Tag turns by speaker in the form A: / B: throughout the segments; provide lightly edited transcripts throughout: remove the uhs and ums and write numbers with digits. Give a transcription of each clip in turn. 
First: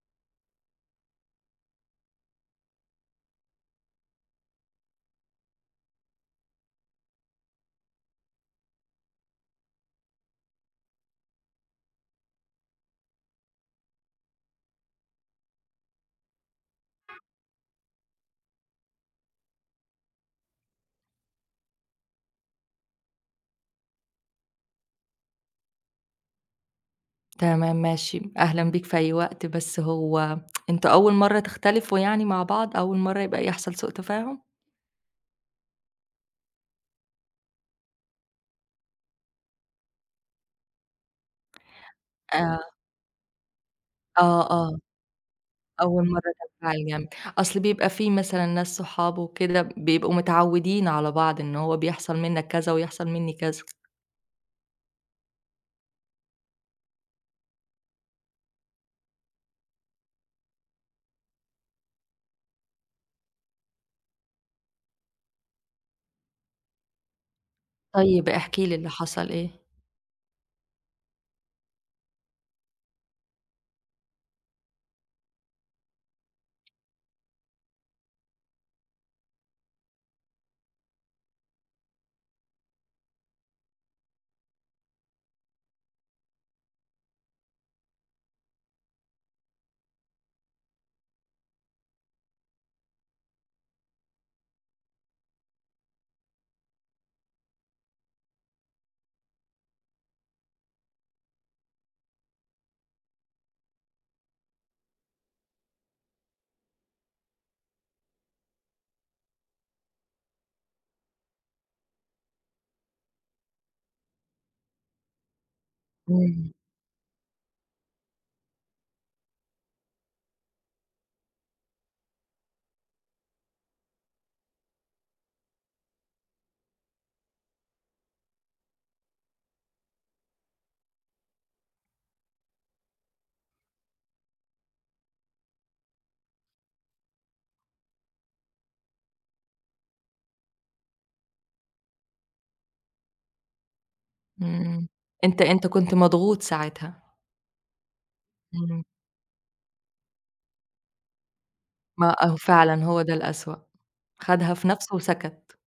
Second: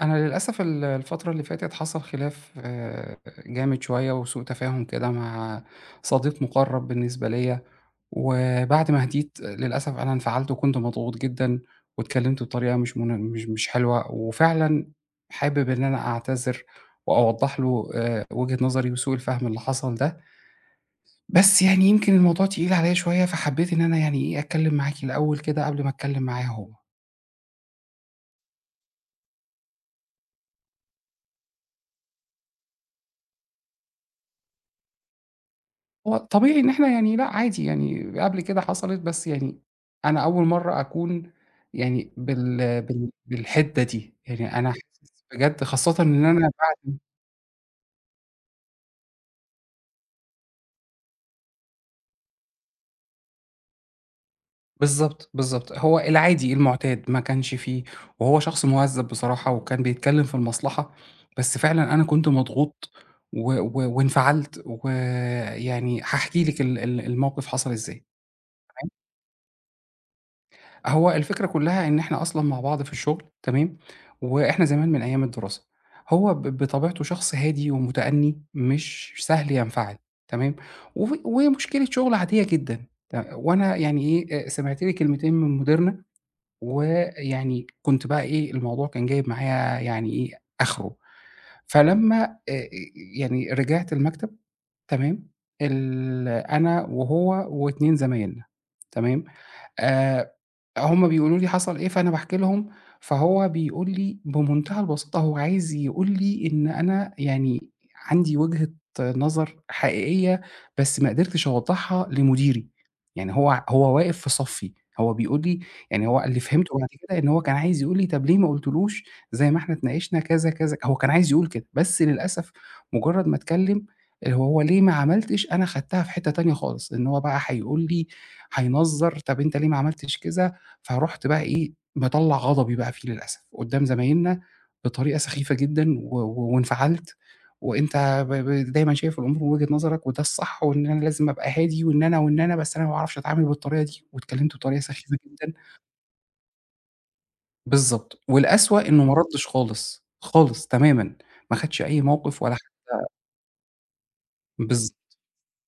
A: أنا للأسف الفترة اللي فاتت حصل خلاف جامد شوية وسوء تفاهم كده مع صديق مُقرّب بالنسبة ليّا، وبعد ما هديت للأسف أنا انفعلت وكنت مضغوط جدًا واتكلمت بطريقة مش منا مش مش حلوة، وفعلًا حابب إن أنا أعتذر وأوضّح له وجهة نظري وسوء الفهم اللي حصل ده، بس يعني يمكن الموضوع تقيل عليّا شوية فحبيت إن أنا يعني إيه أتكلم معاكِ الأول كده قبل ما أتكلم معاه هو.
B: تمام ماشي، أهلًا بيك في أي وقت، بس هو أنتم أول مرّة تختلفوا يعني مع بعض، أول مرّة يبقى يحصل سوء تفاهم؟
A: هو طبيعي إن إحنا يعني لأ عادي يعني قبل كده حصلت، بس يعني أنا أول مرّة أكون يعني
B: آآ
A: بالحدة دي،
B: آه،
A: يعني أنا
B: آه،
A: حاسس بجد خاصةً
B: أول مرّة
A: إن أنا
B: تنفعل
A: بعد.
B: جامد، أصل بيبقى في مثلًا ناس صحابه وكده بيبقوا متعودين على بعض، إن هو بيحصل منك كذا ويحصل مني كذا.
A: بالضبط، بالضبط. هو العادي المُعتاد ما كانش فيه وهو شخص مُهذّب بصراحة وكان بيتكلّم في المصلحة، بس فعلًا أنا كنت مضغوط و و وانفعلت، ويعني هاحكي لِك ال ال الموقف حصل إزاي،
B: طيب احكِ لي
A: تمام؟
B: اللي حصل إيه؟
A: هو الفكرة كلّها إن إحنا أصلًا مع بعض في الشغل تمام، وإحنا زمان من أيام الدراسة، هو بطبيعته شخص هادي ومتأني مش سهل ينفعل تمام، ومشكلة شغل عادية جدًا وأنا يعني إيه، سمعت لي كلمتين من مديرنا، ويعني كنت بقى إيه، الموضوع كان جايب معايا يعني إيه، آخره، فلمّا آآ، يعني رجعت المكتب تمام، أنا وهو و2 زمايلنا تمام، آآ، هُم بيقولوا لي حصل إيه، فأنا باحكي لهم، فهو بيقول لي بمنتهى البساطة هو عايز يقول لي إن أنا يعني عندي وجهة نظر حقيقية، بس ما قدرتش أوضّحها لمديري، يعني هو ع هو واقف في صفّي، هو بيقول لي يعني هو اللي
B: إمم،
A: فهمته بعد كده إن هو كان عايز يقول لي طَب ليه ما قُلتلوش زي ما إحنا اتناقشنا كذا، كذا، هو كان عايز يقول كده، بس للأسف مجرّد ما اتكلّم، اللي هو ليه ما عملتش، أنا خدتها في حتّة تانية خالص، إن هو بقى هيقول لي هينظّر، طب أنت ليه ما عملتش كذا؟ فرُحت بقى إيه، مطلّع غضبي بقى فيه للأسف، قدّام زمايلنا بطريقة سخيفة جدًا و و وانفعلت، وأنت ب ب دايمًا شايف الأمور من وجهة نظرك وده الصح وإن أنا لازم أبقى هادي وإن أنا وإن أنا، بس أنا ما باعرفش أتعامل بالطريقة دي، واتكلمت بطريقة
B: إمم،
A: سخيفة
B: أنت
A: جدًا.
B: أنت كنت مضغوط ساعتها،
A: بالضبط، والأسوأ
B: إمم،
A: إنه ما ردّش خالص، خالص تمامًا، ما خدش أي
B: ما آه
A: موقف ولا
B: فعلًا
A: حاجة.
B: هو ده الأسوأ، خدها في نفسه
A: بالضبط.
B: وسكت.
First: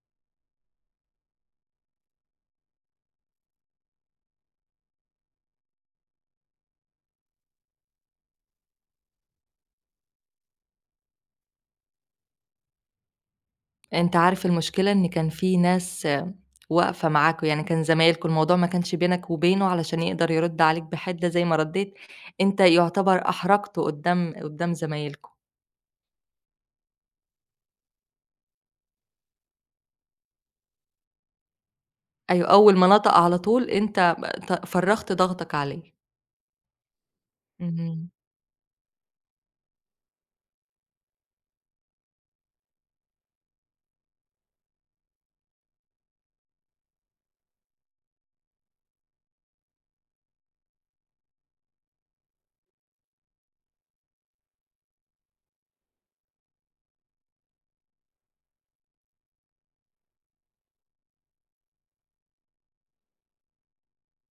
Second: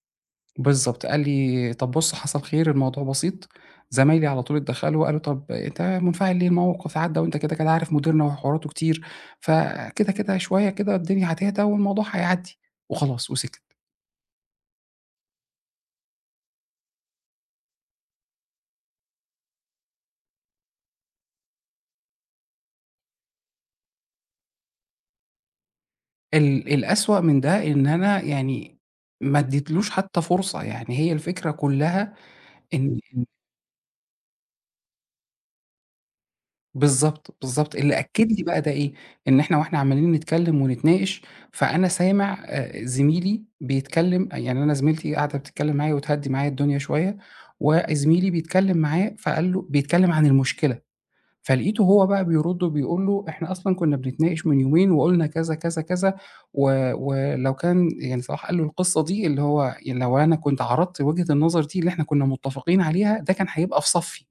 A: بالضبط، قال لي: "طَب بُص حصل خير الموضوع بسيط." زمايلي على طول اتدخّلوا وقالوا: "طَب أنت منفعل ليه؟ الموقف عدّى وأنت كده، كده عارف مديرنا وحواراته كتير، فكده، كده شوية كده الدنيا هتهدى والموضوع هيعدّي." وخلاص وسكت.
B: أنت عارف المشكلة إن كان في ناس آه، واقفة معاكم، يعني كان زمايلكم، الموضوع ما كانش بينك وبينه علشان يقدر يرد عليك بحِدة زي ما ردّيت، أنت يُعتبر أحرجته قدّام زمايلكم.
A: الأسوأ من ده إن أنا يعني ما ادّيتلوش حتى فرصة، يعني هي الفكرة كُلّها
B: أيوه، أول ما
A: إن
B: نطق
A: إمم.
B: على طول أنت فرّغت ضغطك عليه.
A: بالضبط، بالضبط. اللي
B: اهم،
A: أكّد لي بقى ده إيه، إن إحنا عمّالين نتكلّم ونتناقش، فأنا سامع زميلي بيتكلّم يعني أنا زميلتي قاعدة بتتكلّم معايا وتهدّي معايا الدنيا شوية، وزميلي بيتكلّم معاه فقال له بيتكلّم عن المشكلة، فلقيته هو بقى بيرُد وبيقول له: "إحنا أصلًا كُنّا بنتناقش من يومين وقُلنا كذا، كذا، كذا ولو كان" يعني صلاح قال له القصّة دي اللي هو يعني لو أنا كنت عرضت وجهة النظر دي اللي إحنا كُنّا متّفقين عليها، ده كان هيبقى في صَفّي.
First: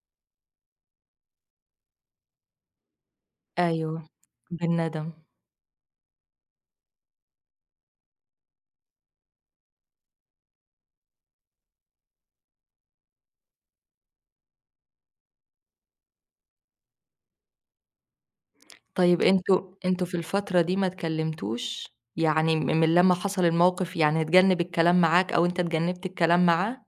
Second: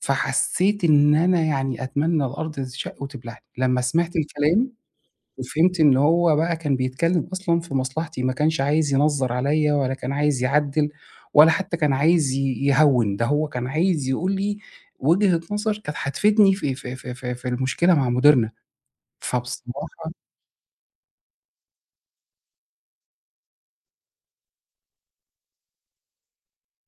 A: فحسيت إن أنا يعني أتمنى الأرض تشق وتبلعني، لمّا
B: أيوه،
A: سمعت الكلام
B: بالندم.
A: وفهمت إن هو بقى كان بيتكلم أصلًا في مصلحتي، ما كانش عايز ينظّر عليّا ولا كان عايز يعدِّل ولا حتى كان عايز يهوِّن، ده هو كان عايز يقول لي وجهة نظر كانت هتفيدني في المشكلة مع مديرنا،
B: طيب أنتم
A: فبصراحة
B: في الفترة دي ما اتكلمتوش؟ يعني من لمّا حصل الموقف يعني اتجنّب الكلام معاك أو أنت اتجنّبت الكلام معاه؟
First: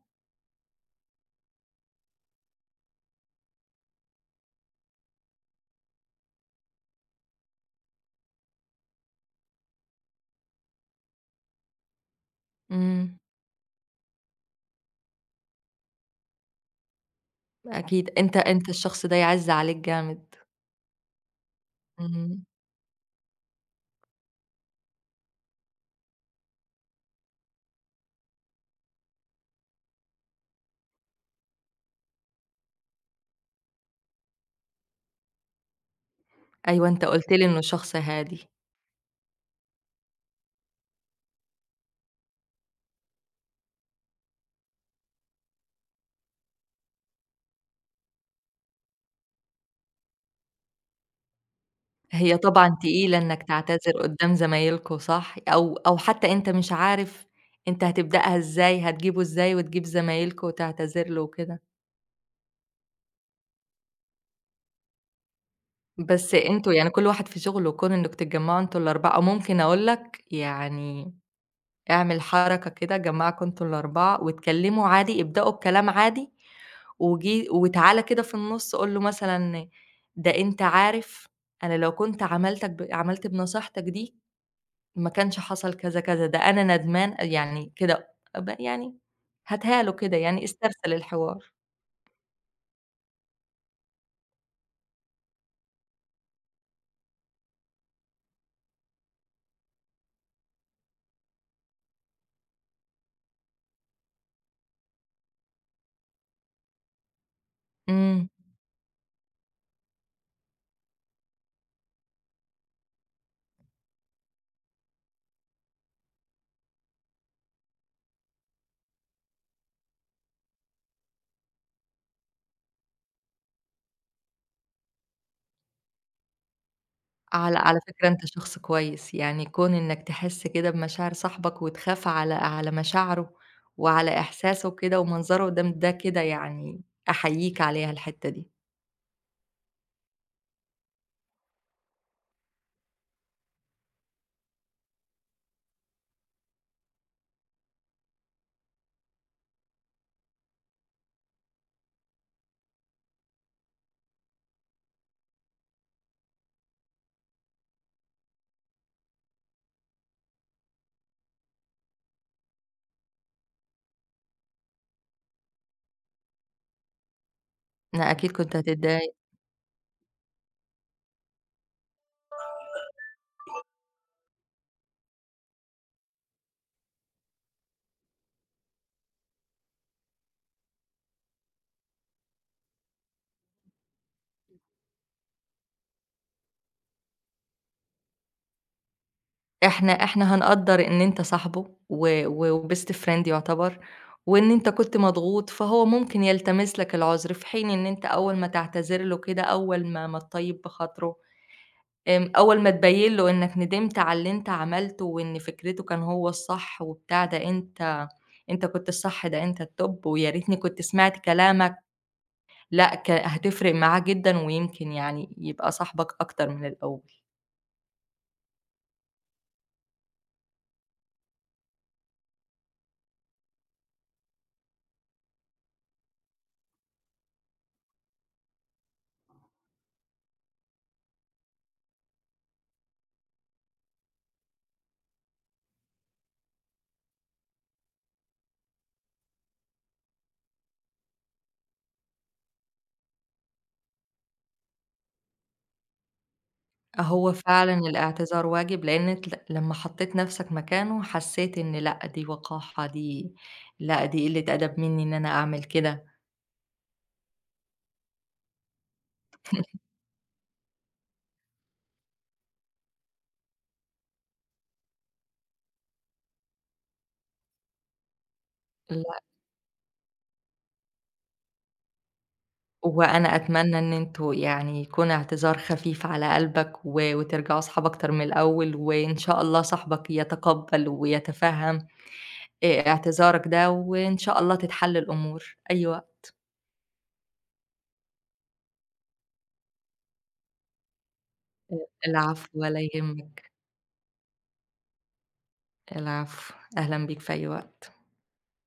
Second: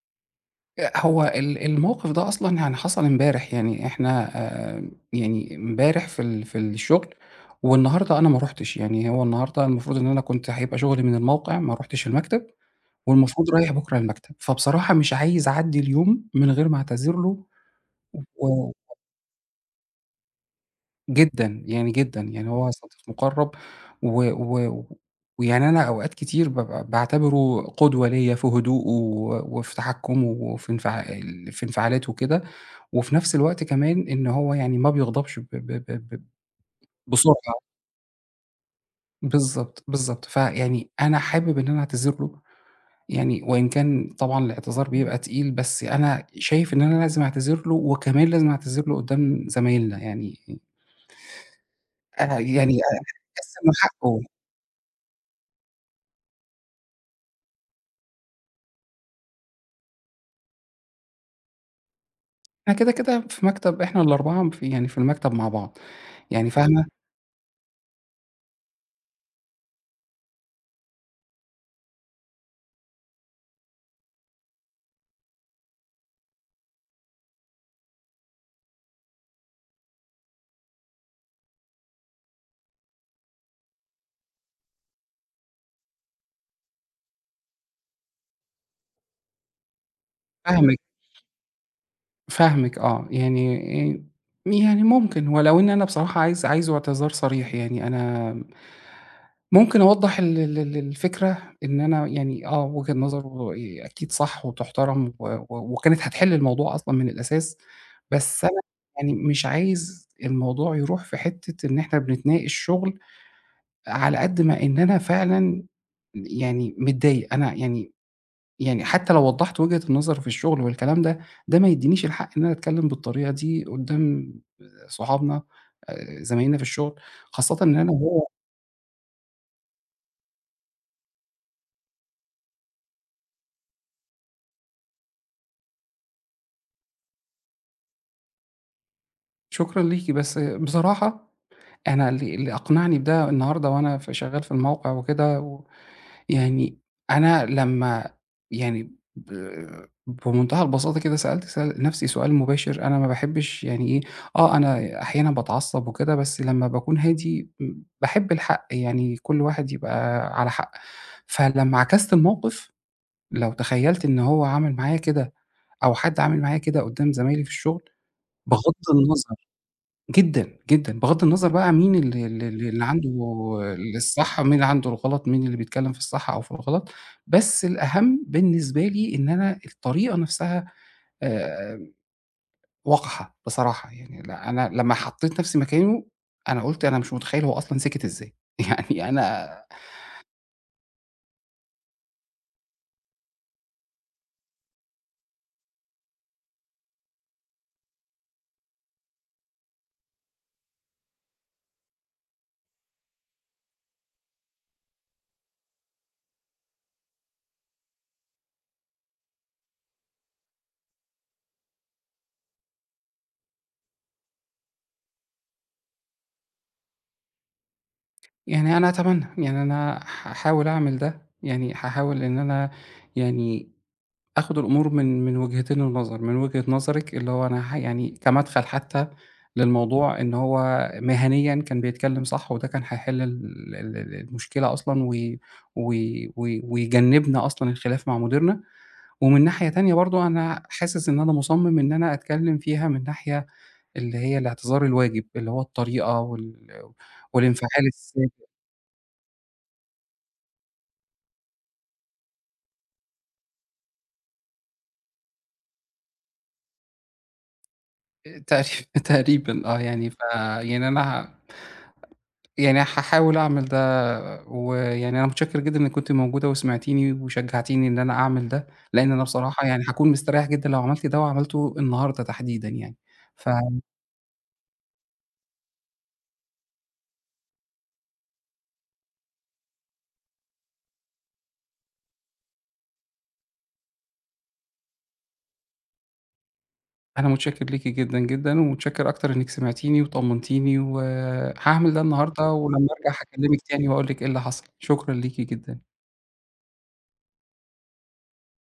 A: هو الموقف ده أصلًا يعني حصل امبارح، يعني إحنا يعني امبارح في الشغل والنهارده أنا ما رُحتش، يعني هو النهارده المفروض إن أنا كنت هيبقى شغلي من الموقع، ما رُحتش المكتب
B: إمم،
A: والمفروض رايح بُكرة المكتب، فبصراحة مش عايز أعدّي اليوم من غير ما أعتذر له.
B: أكيد أنت
A: و
B: الشخص ده يعِز عليك جامد.
A: جدًا، يعني جدًا،
B: إمم.
A: يعني هو صديق مُقرّب و و ويعني أنا أوقات كتير بابقى باعتبره قدوة ليّا في هدوءه وفي تحكُّمه وفي انفع ال في انفعالاته وكده، وفي نفس الوقت كمان إن هو يعني ما بيغضبش ب ب ب ب
B: أيوه، أنت قُلت
A: بسرعة.
B: لي إنه شخص هادي.
A: بالضبط، بالضبط. فيعني أنا حابب إن أنا أعتذر له يعني وإن كان طبعًا الاعتذار بيبقى تقيل، بس أنا شايف إن أنا لازم أعتذر له وكمان لازم أعتذر له قُدّام زمايلنا يعني
B: هي طبعًا
A: يعني
B: تقيلة إنّك
A: أقسِّم له
B: تعتذر
A: حقه.
B: قدّام زمايلكم صح، أو حتّى أنت مش عارف أنت هتبدأها إزاي، هتجيبه إزاي وتجيب زمايلكم وتعتذر له وكده.
A: إحنا كده، كده في مكتب إحنا ال4 يعني في المكتب مع بعض،
B: بس
A: يعني
B: أنتم يعني
A: فاهمة؟
B: كل واحد في شغله، كون إنّكم تتجمّعوا أنتم ال4 ممكن أقول لك يعني اعمل حركة كده جمّعكم أنتم ال4 واتكلّموا عادي، ابدأوا بكلام عادي وجي وتعالَ كده في النُص قُل له مثلًا ده أنت عارف أنا لو كنت عملتك عملت بنصيحتك دي ما كانش حصل كذا، كذا، ده أنا ندمان يعني كده يعني هاتها له كده يعني
A: فاهمِك،
B: استرسل الحوار.
A: فاهمِك آه، يعني آآ يعني ممكن ولو إن أنا بصراحة عايز اعتذار صريح، يعني أنا ممكن أوضّح ال ال ال الفكرة إن أنا يعني آه، وجهة نظر أكيد صح وتُحترم و و وكانت هتحل الموضوع أصلًا من الأساس،
B: إمم.
A: بس أنا يعني مش عايز الموضوع يروح في حتّة إن إحنا بنتناقش شغل على قد ما إن أنا فعلًا يعني متضايق، أنا يعني حتى لو وضّحت وجهة النظر في الشغل والكلام ده، ده ما يدّينيش الحق إن أنا أتكلّم بالطريقة دي قدّام صُحابنا، زمايلنا في الشغل، خاصةً
B: على
A: إن
B: على
A: أنا
B: فكرة
A: هو.
B: أنت شخص كويس، يعني كون إنك تحس كده بمشاعر صاحبك وتخاف على مشاعره وعلى إحساسه كده ومنظره قدام ده كده يعني أحييك عليها الحتّة دي.
A: شكرًا ليكِ، بس بصراحة أنا اللي أقنعني بده النهارده وأنا شغّال في الموقع وكده يعني أنا لمّا يعني بمنتهى البساطة كده سأل نَفْسي سؤال مباشر، أنا ما باحبّش يعني إيه، آه أنا أحيانًا باتعصّب وكده، بس لمّا باكون هادي باحب الحق، يعني كل واحد يبقى على حق. فلمّا عكست الموقِف، لو تخيّلت إن هو عمل معايا كده أو حد عمل معايا كده قُدّام زمايلي في الشُغل،
B: أنا أكيد كنت
A: بغَض
B: هتتضايق.
A: النظر جدًا، جدًا، بغض النظر بقى مين ال ال ال اللي عنده الصح ومين اللي عنده الغلط، مين اللي بيتكلّم في الصح أو في الغلط، بس الأهم بالنسبة لي إن أنا الطريقة نفْسها آآ وقحة بصراحة، يعني لأ أنا لمّا حطّيت نفْسي مكانه، أنا قُلت أنا مش متخيّل هو أصلًا سِكِت إزاي، يعني أنا
B: إحنا هنقدّر إن أنت صاحبه و و وbest friend يُعتبر، وإن أنت كنت مضغوط، فهو ممكن يلتمس لك العُذر، في حين إن أنت أول ما تعتذر له كده، أول ما تطيّب بخاطره، أول ما تبيّن له إنك ندمت على اللي أنت عملته وإن فكرته كان هو الصح وبتاع، ده أنت كنت الصح، ده أنت الtop ويا ريتني كنت سمعت كلامك، لأ هتفرق معاه جدًا ويمكن يعني يبقى صاحبك أكتر من الأول.
A: يعني أنا أتمنى، يعني أنا هاحاول أعمل ده، يعني هاحاول إن أنا يعني آخد الأمور من وجهتين النظر، من وجهة نظرِك اللي هو أنا يعني كمدخل حتى للموضوع إن هو مهنيًا كان بيتكلم صح، وده كان هيحل ال ال ال المشكلة أصلًا وي وي وي ويجنبنا أصلًا الخلاف مع مديرنا، ومن ناحية تانية برضه أنا حاسس إن أنا مُصمم إن أنا أتكلم فيها من ناحية اللي هي الاعتذار الواجب، اللي هو الطريقة
B: هو فعلًا
A: والانفعال
B: الاعتذار واجب، لإن لمّا حطيت نفْسك مكانه حسيت إن لأ، دي وقاحة، دي لأ، دي قلة أدب مني إن أنا أعمل كده،
A: تقريبًا تقريبًا آه، يعني يعني أنا يعني هاحاول أعمل ده، ويعني أنا متشكر جدًا إنِّك كنتِ موجودة وسمعتيني وشجعتيني إن أنا أعمل ده، لإن
B: لأ،
A: أنا بصراحة يعني هاكون مستريح جدًا لو عملت ده وعملته النهارده تحديدًا يعني،
B: وأنا أتمنى
A: فأنا
B: إن أنتم يعني يكون اعتذار خفيف على قلبك و وترجعوا صحاب أكتر من الأول، وإن شاء الله صاحبك يتقبّل ويتفهّم اعتذارك ده، وإن شاء الله تتحل الأمور. أي وقت.
A: متشكر ليكِ جدًا، جدًا، ومتشكر أكتر إنِّك سمعتيني وطمنتيني، وهاعمل ده
B: العفو
A: النهارده
B: ولا
A: ولمّا أرجع
B: يهمك،
A: هاكلمِك تاني وأقول لِك إيه اللي حصل، شكرًا ليكِ جدًا.
B: العفو، أهلًا بيك في أي وقت.